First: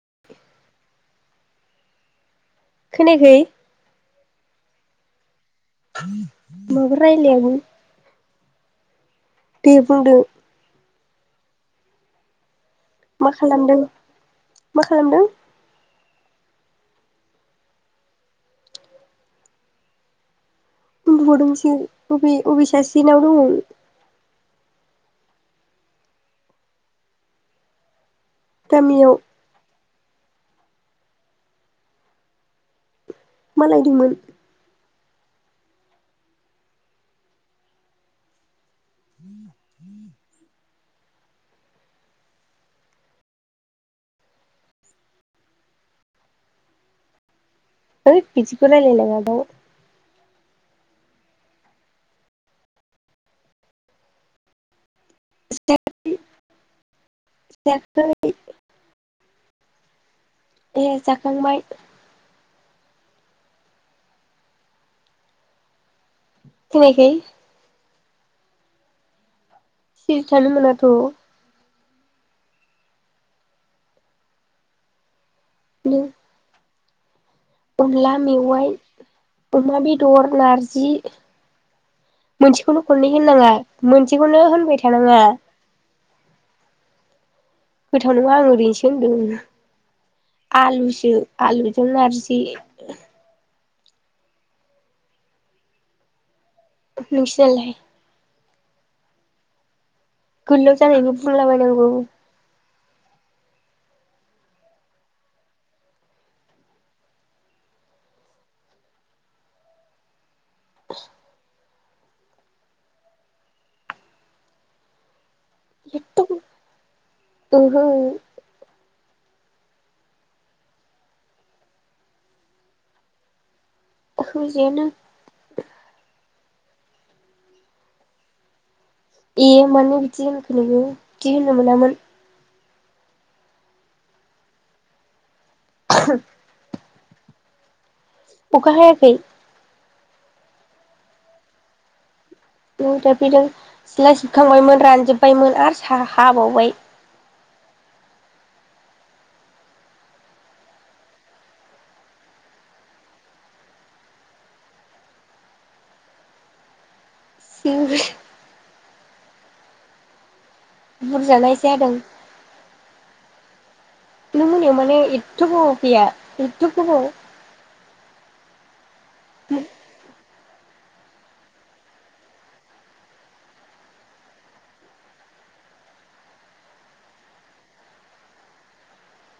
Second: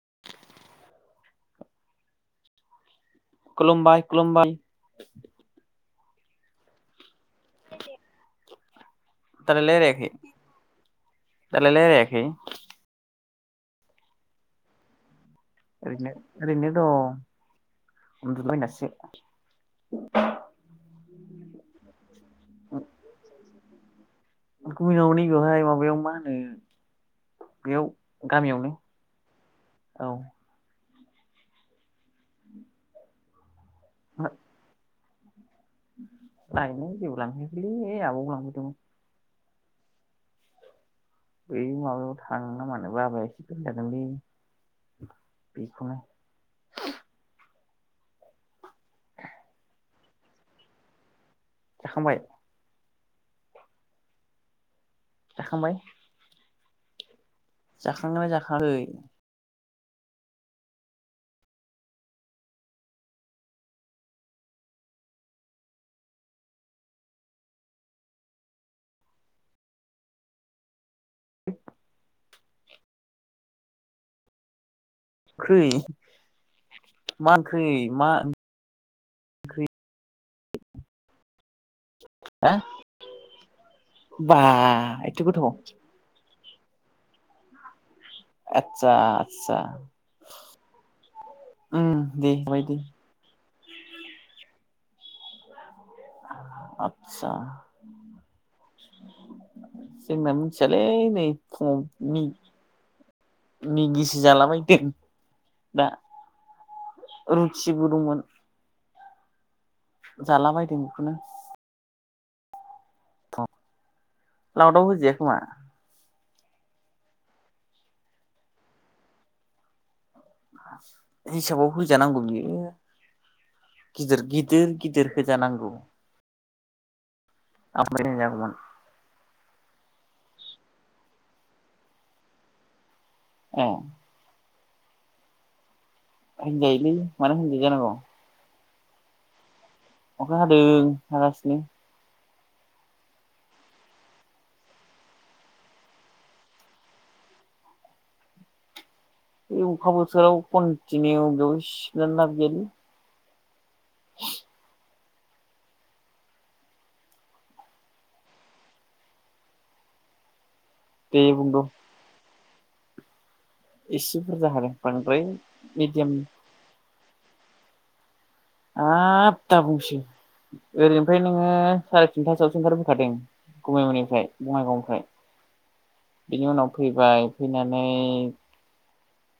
[inaudible] खोनायाखै खलुमबाय खलुमबाय। [inaudible] माबा रायलायाबो। दालाय दे लायरायाखै बुंदो दालाय लायाखै। मा खालामदों? मा खालामदों? ओरैनो ओरैनो दं उन्दुाबायनासो। गुदुंसिं उबे उबि सासि नाव दं? कुमिनाव नै बेेवहाय माबायाव मा होनो बेयाव गामियावनो। गामियाव औ मालायदोंमोन? लायनाय जेबो लांफैखैलै आबौखौ लांफैदोंमोन। बै माबायाव थां ना मानो बाबाय एसे दोनजागोनलै बेखौनो होथ बेस खौ रायलाय नाङा बाव। जाखांबाय? जाखांबाय? जाखां गोनना जाखांङाखै? ए जाखांबाय। [unintelligible] सिरि थानो मोनाथ। [inaudible] खै नों अनला मेवाइ अमा बेदर। नारजि हा मोनसेखौनो खननै होननाङा बा मोनसेखौनो होनबाय एथ' थानाङा गोथाव गोथाव नङा आं ओरैनोसो आतसा होनदों आतसा आलुसो उम आलुजों दे नारजि जाबाय दे आतसा नोंसिनालाय [inaudible] जोंना गोलाव मिथियालै जानायनि नै बुंलाबायनांगौ फुंनि मेगिसो जालाबायदों दा रुथिबो दंमोन जालाबायदों बेखौनो लावदाव होजाया खोमा? ओंहो हिसाबाव होजानांगौ बियो गिदिर गिदिर होजायानो गिदिर होजानांगौ [unintelligible] ए मानो बिदि होनखो नोङो बिदि होननो मोनामोन ए होनजायोलै मानो होनजाया जानांगौ अखा हायाखै? अखा हादों हागासिनो। दफैदों सिथला सिबखांबायमोन रानजोबबायमोन आरो सा हाबावबाय बे अखा बोथोराव कन्टिनिउ बेयाव सिबनानै लाबागैयालै सि दे बुरजाना बुंद' एसे हादों? एसे। नों बुरजा हादों मोनायाव मानो बांद्राय एथथ' गोबाव फैया मिडियाम एथथ' गोबाव हाब दाबुंसै। ओरैनिफ्राय नोङो साराय थिनथासोआवसो ओंखारबोखादों गुमैमोननिफ्राय बङाइगावनिफ्राय। बिनि उनाव फैबाय फैनानै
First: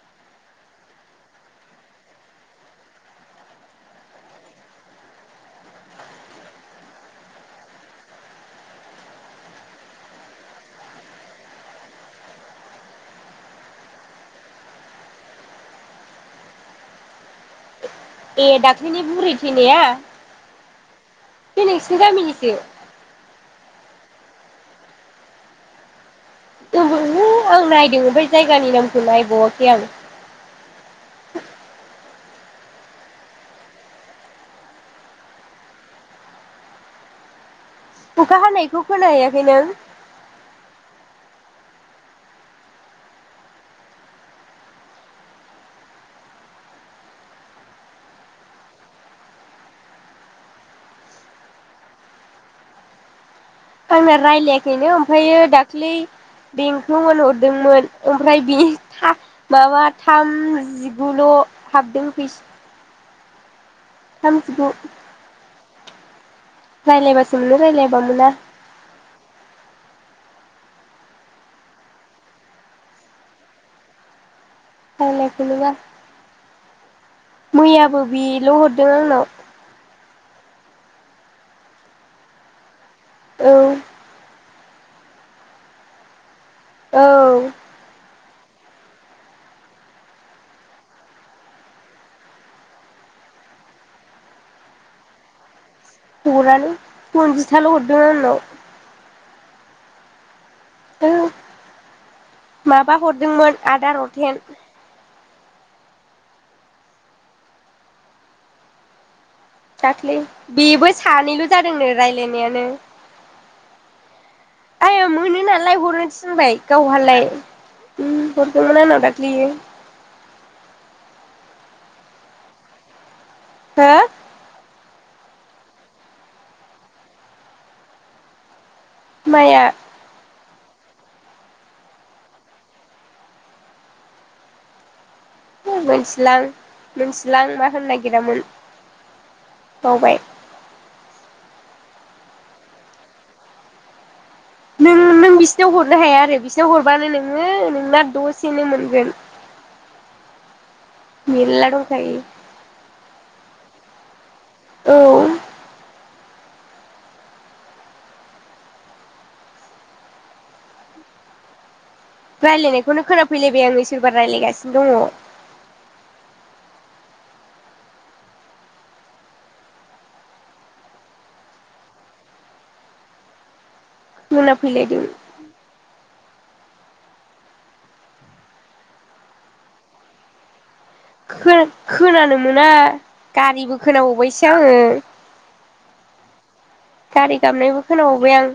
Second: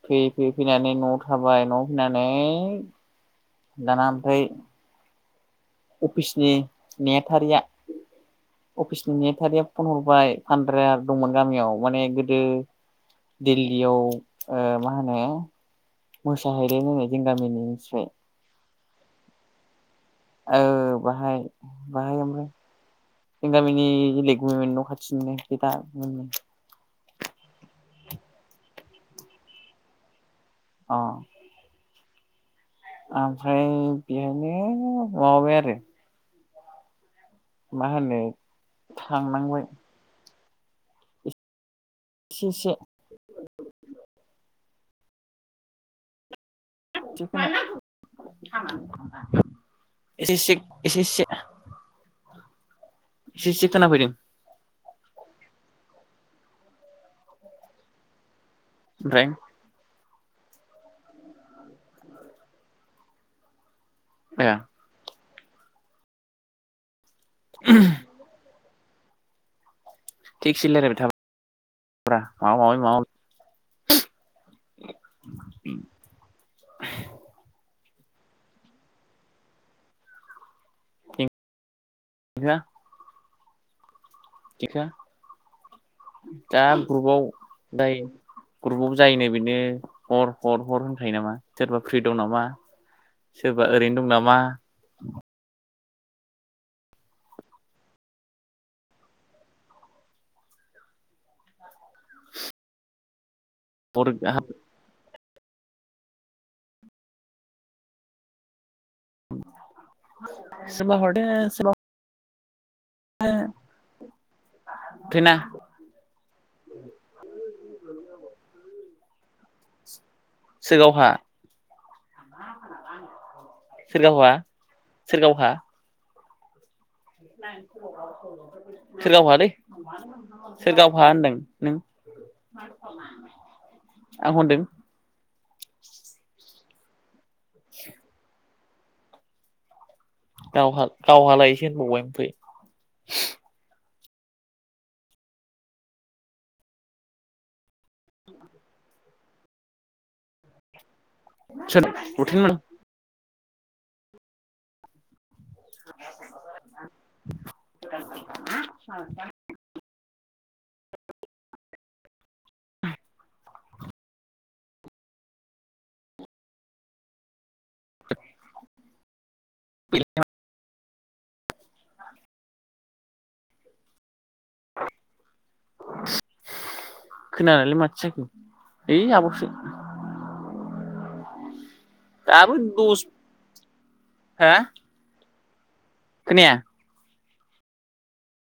फैयै फैयै फैनानै न'आव थाबाय न'आव थानानै दाना ओमफ्राय अफिसनि नेहाथारिया अफिसनि नेहाथारिया फन हरबाय फानद्रा दंमोन गामियाव माने गोदो दिल्लीयाव मा होनो मोसाहैल होनो जों गामिनि मिथिबाय? ए दाख्ल्लिनि बुरै थैनाया? औ बाहाय बे नोंसिनि मा होनो ओमफ्राय गामिनिसो जों गामिनि गलेगनिमोन न' खाथिनो दा नो आं नायदों बै जायगानि नामखौ नायबावाखै आं अ। ओमफ्राय बेहायनो माबाबाय आरो मा होनो अखा हानायखौ खोनाहायाखै थांनांबाय नों इसे इसे। [unintelligible] एसे एसे खोनाफैदों आंना रायलायाखैनो ओमफ्रायायो दा दाख्लै बेंथ' मोनहरदोंमोन ओमफ्राय बिनिथा ओमफ्राय माबा थाम जिगुल' हाबदों फै ए थामजिगु। राइलायबा जोंनो रायज्लायबा मोना थिगसे रायलायबाय थाब्रा माबा माबि रायलायाखैनो बा। [inaudible] मैयाबो बिल' हरदों आंनाव माबा [unintelligible] औ। [unintelligible] दा औ ग्रुपआव दायो ग्रुपआव जायोनो बेनो हर हर हर होनखायो नामा सोरबा फ्रि दं नामा सोरबा ओरैनो दं नामा। हरालै खनजिथाल' हरदों आंनाव। औ माबा हरदोंमोन। आदार हर रथेन दाख्लै बेबो सोरबा हरदो सानैल' सोरबा जादोंनो रायज्लायनाय नायानो। आइया हरथेना मोनो नालाय हरनो थिनबाय गावहालाय हरदोंमोन आंनाव बेयो। सोआवहा। हो सोर गाव हा। सोर गावहा। [unintelligible] सोर गावहालै। माया सोर गावहाहा होनदों नों आं हनदों? मिथिलां मिथि लांना होननो नागिरामोन बावबाय गावहा गावहालायसो होनबावबाय ओमफाइ नों नों बिसिनाव हरनो हाया आरो बिसोरनाव हरबानो नोङो नोंना दसेनो मोनगोन। मेला दं सोर खायो। लथेन मोन औ [inaudible] रायज्लायनायखौनो गोनां फैलायबाय आं सोरबा रायलाय गासिनो दं। बे [inaudible] नना फैलाय दों। खोनालाय माथो जाखो। ऐ आब'सो। [inaudible] फ [inaudible] खोनानो दाबो मोना। दस गारिबो हा खोनाबावबायसो आं। खोनाया गारि गाबनायबो खोनाबावबाय आं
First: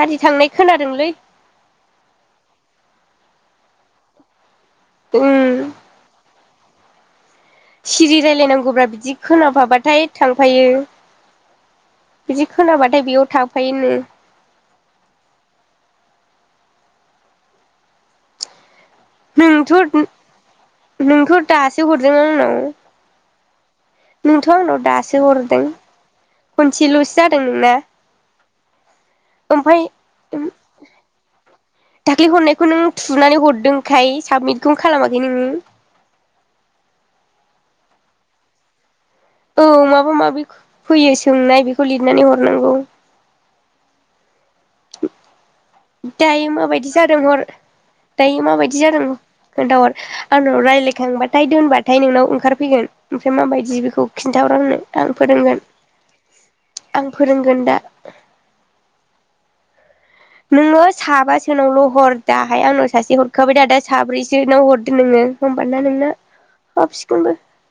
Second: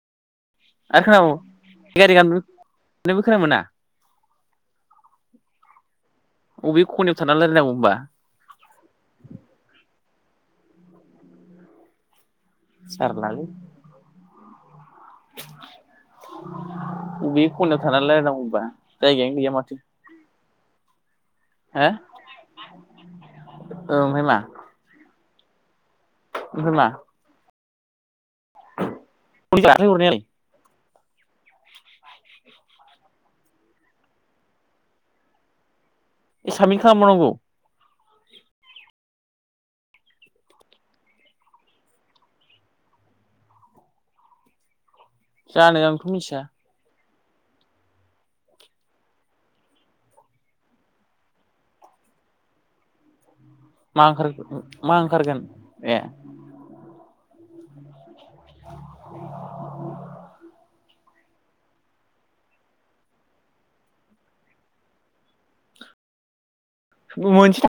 गारि थांनाय आरो खोनादोंलै खोनाबाव गारि गाबनो नोंबो खोनामोना। उम। अबे खनायाव थाना रायलायनांगौ होमबा सिरि रायलायनांगौब्रा बिदि खोनफाबाथाय थांफायो। बिदि खोनाबाथाय बेयाव जारलालै थाफायो अबे खनायाव थानानै रायलायनांगौ होनबा नोंथ' नोंथ' हो दासो हरदों आंनाव औ ओमफ्राय मा नोंथ' आंनाव दासो हर दों ओमफ्राय मा खनसेल'सो जादों नोंना। ओमफाय दाख्लै हरनायालाय दाख्लि हरनायखौ नों थुनानै हरदोंखाय साबमिटखौनो खालामाखै नोङो। ए साबमिथ खालामबावनांगौ। औ माबा माबि फैयो सोंनाय बेखौ लिरनानै हरनांगौ जानो आंथ' मिथिया दायो माबायदि जादों हर दायो माबायदि जादों खोन्थाहर आंनाव रायलायखांबाथाय दोनबाथाय नोंनाव ओंखारफैगोन फाय माबायदि मा बेखौ ओंखार खिन्थाहर आंनो मा आं ओंखारगोन फोरोंगोन ए आं फोरोंगोन दा [inaudible] नोङो साबासोनावल' हर दाहाय आंनाव सासे हरखाबाय दा दा साब्रैसोनाव हरदो नोङो होमबानोना नोंना हाबसिगोनबो मोनसे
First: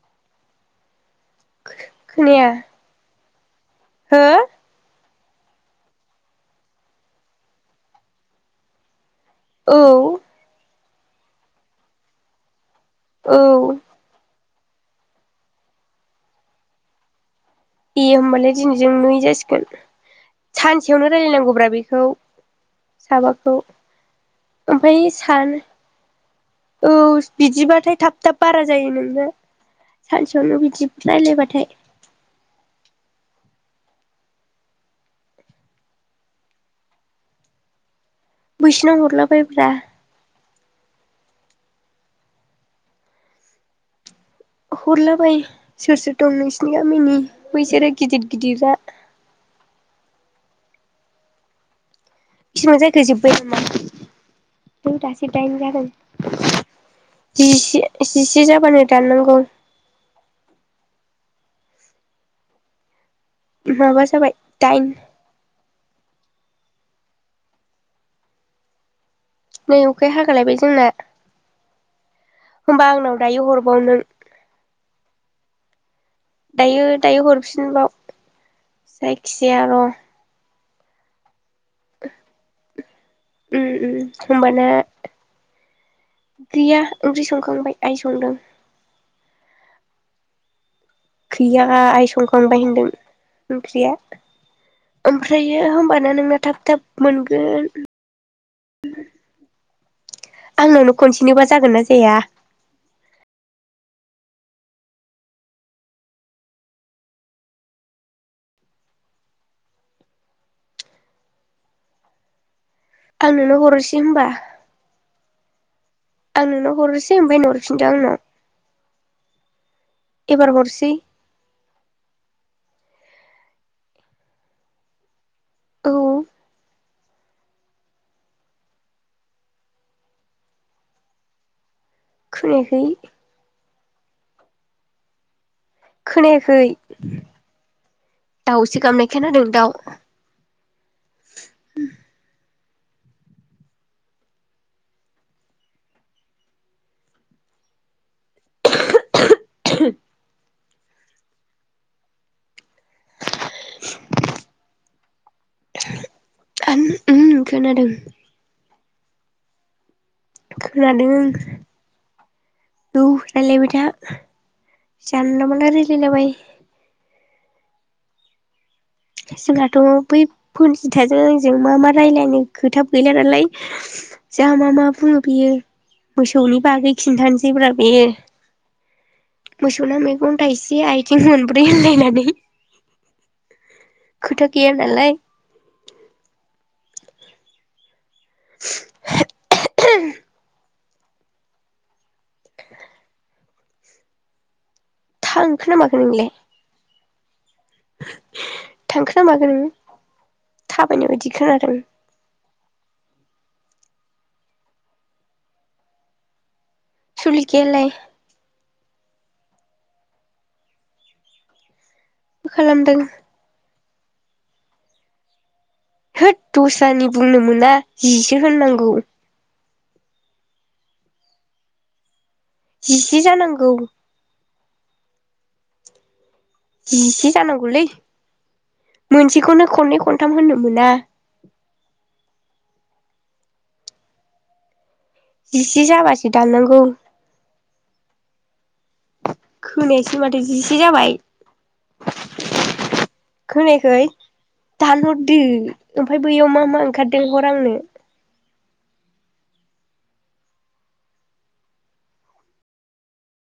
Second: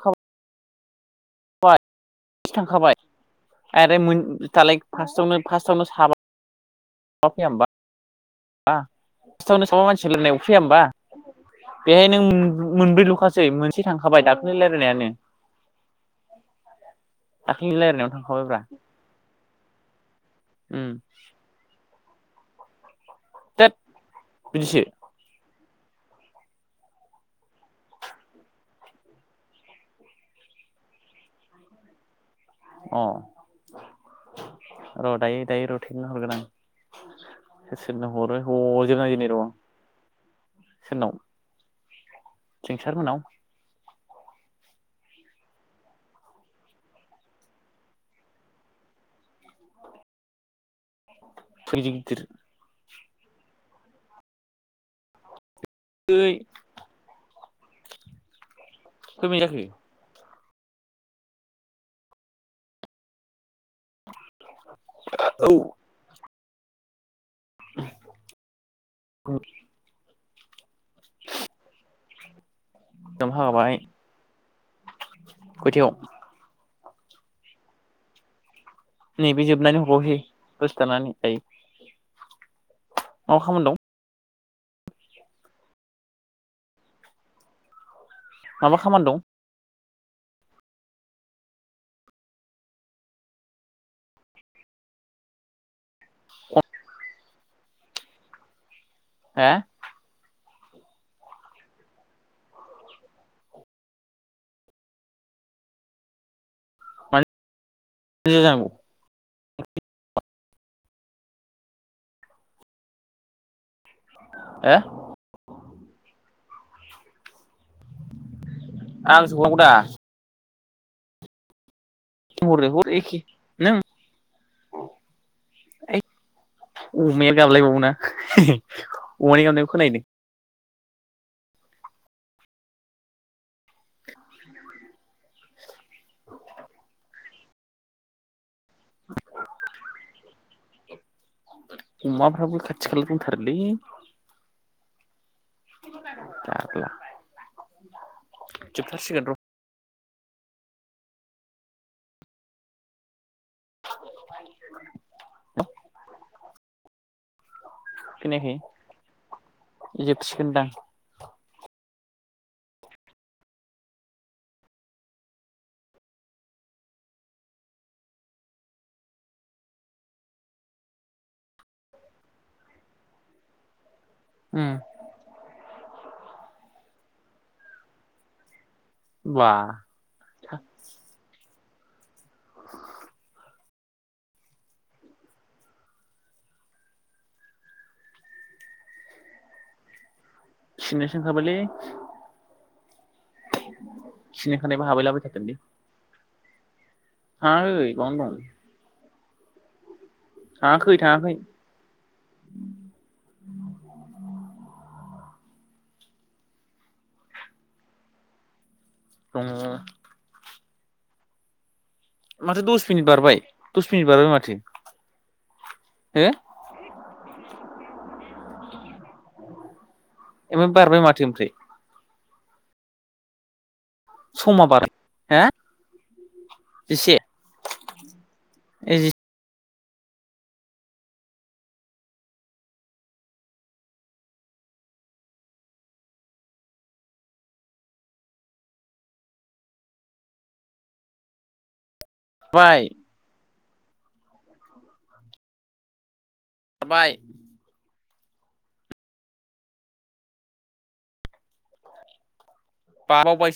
[inaudible] खोनाया बाय थांखाबाय आरो मोन हो दालाइ फासथ फार्स्टावनो साबा फैया होमबा हा फासस्थावनो औ साबा मा मानसिजों रायलायनायावसो फैया होमबा बेहाय नों मोनब्रै औ लखासै मोनसे थांखाबाय दा ओरैनो रायलायनाया ए होमबालाय दिनैजों नै जासिगोन फाय उम सानसेयावनो रायलायनांगौब्रा बेखौ साबाखौ थोद बिदिसो ओमफाय सान औ बिदिबाथाय थाब थाब बारा जायो नोंना सानसेयावनो बिदि रायलायबाथाय। अ र' दायो दायो र' थेनो हरगोन आं सोर सोरनो हरो बैसिनाव हजोबना हरला दिनै र' आं बायब्रा। सोरनाव जोंसार मोननाव। हरलाबाय सोर सोर दं नोंसिनि गामिनि बैसोरो गिदिर गिदिरा। फै गिदिर। फिसा जागो जोब्बाय नामा नै दासो दाइन ओइ जा जिसि जिसे जाबानो खय मिनिट दाननांगौ। जाखो माबा जाबाय दाइन औ। [unintelligible] नै अखाया हागा हालायबाय जोंना। [unintelligible] होमबा आंनाव दाम दायो हरबाव हाबाय नों खयथायाव दायो दायो हरफिनबाव। नैबे जायखिजाया जोबनानै र हरबावसै दसे थांनानै दायो आव खामानि दं। होबाना गैया ओंख्रि संखांबाय आइ संदों माबा खामानि दं। गैया आइ संखांबाय होनदों ओंख्रिया ओमफ्रायो होनबा ना नोंना थाब थाब मोनगोन हो आंनावनो खनसेनोबा जागोन ना जाया मानो [unintelligible] आंनोंनो हर'सि दे होमबा अ आं नोंनाव हरसै ओमफाय नों हरफिनदो आंनो आं सोहवनांगौ दा गुआर हरसि [unintelligible] एख नों। औ अमाया गाबलायबावोना अमानि गाबनायाव खोना है दों खोनायाखै खोनायाखै दावसो गामनायखोनादों दाव थि खाला दंथारो लै [unintelligible] जोबथारसिगोन र' [unintelligible] आन उम खोनादों खोनायाखै जोबसिगोनदां दौ रायलायबायथा जानला मानला रायलाय लाबाय जोंहाथ' बै फुनजिथाजों आंजों मा मा रायजलायनो खोथा गैला नालाय जों उम मा मा बुङो बियो मोसौनि बागै खिन्थानोसैब्रा बेयो बा मोसौ ना मैगं थाइसे आथिं मोन ब्रै होनलायनानै [inaudible] खोथा गैया नालाय [unintelligible] खिनोसो ओंखारबायलै खिनो ओंखारनायबा हाबहैलाबाय थाथोंलै थांखोना माखो नोंलाय थाङाखै बावनो दं माखोनों थाङाखै थाबायनाय बायदि थाङाखै खोनादों सुलिखायालाय दङ मा माथो दस खालामदों मिनिट बारबाय। दस मिनिट बारबाय माथो? हो होद दस्रानि बुंनो मोना? जिसो होननांगौ। एमान बारबाय माथो ओमफ्राय जिसे जानांगौ समा बार हे जिसे जानांगौलै ए जिसे मोनसेखौनो खनै खनथाम होननो मोना? जिसे जाबासो दाननांगौ। खोनायासै माथो जिसे जाबाय। बाइ खोनाखै दानहरदो ओमफ्राय बैयाव मा मा बारबाय ओंखारदों हर आंनो। बा बाव बास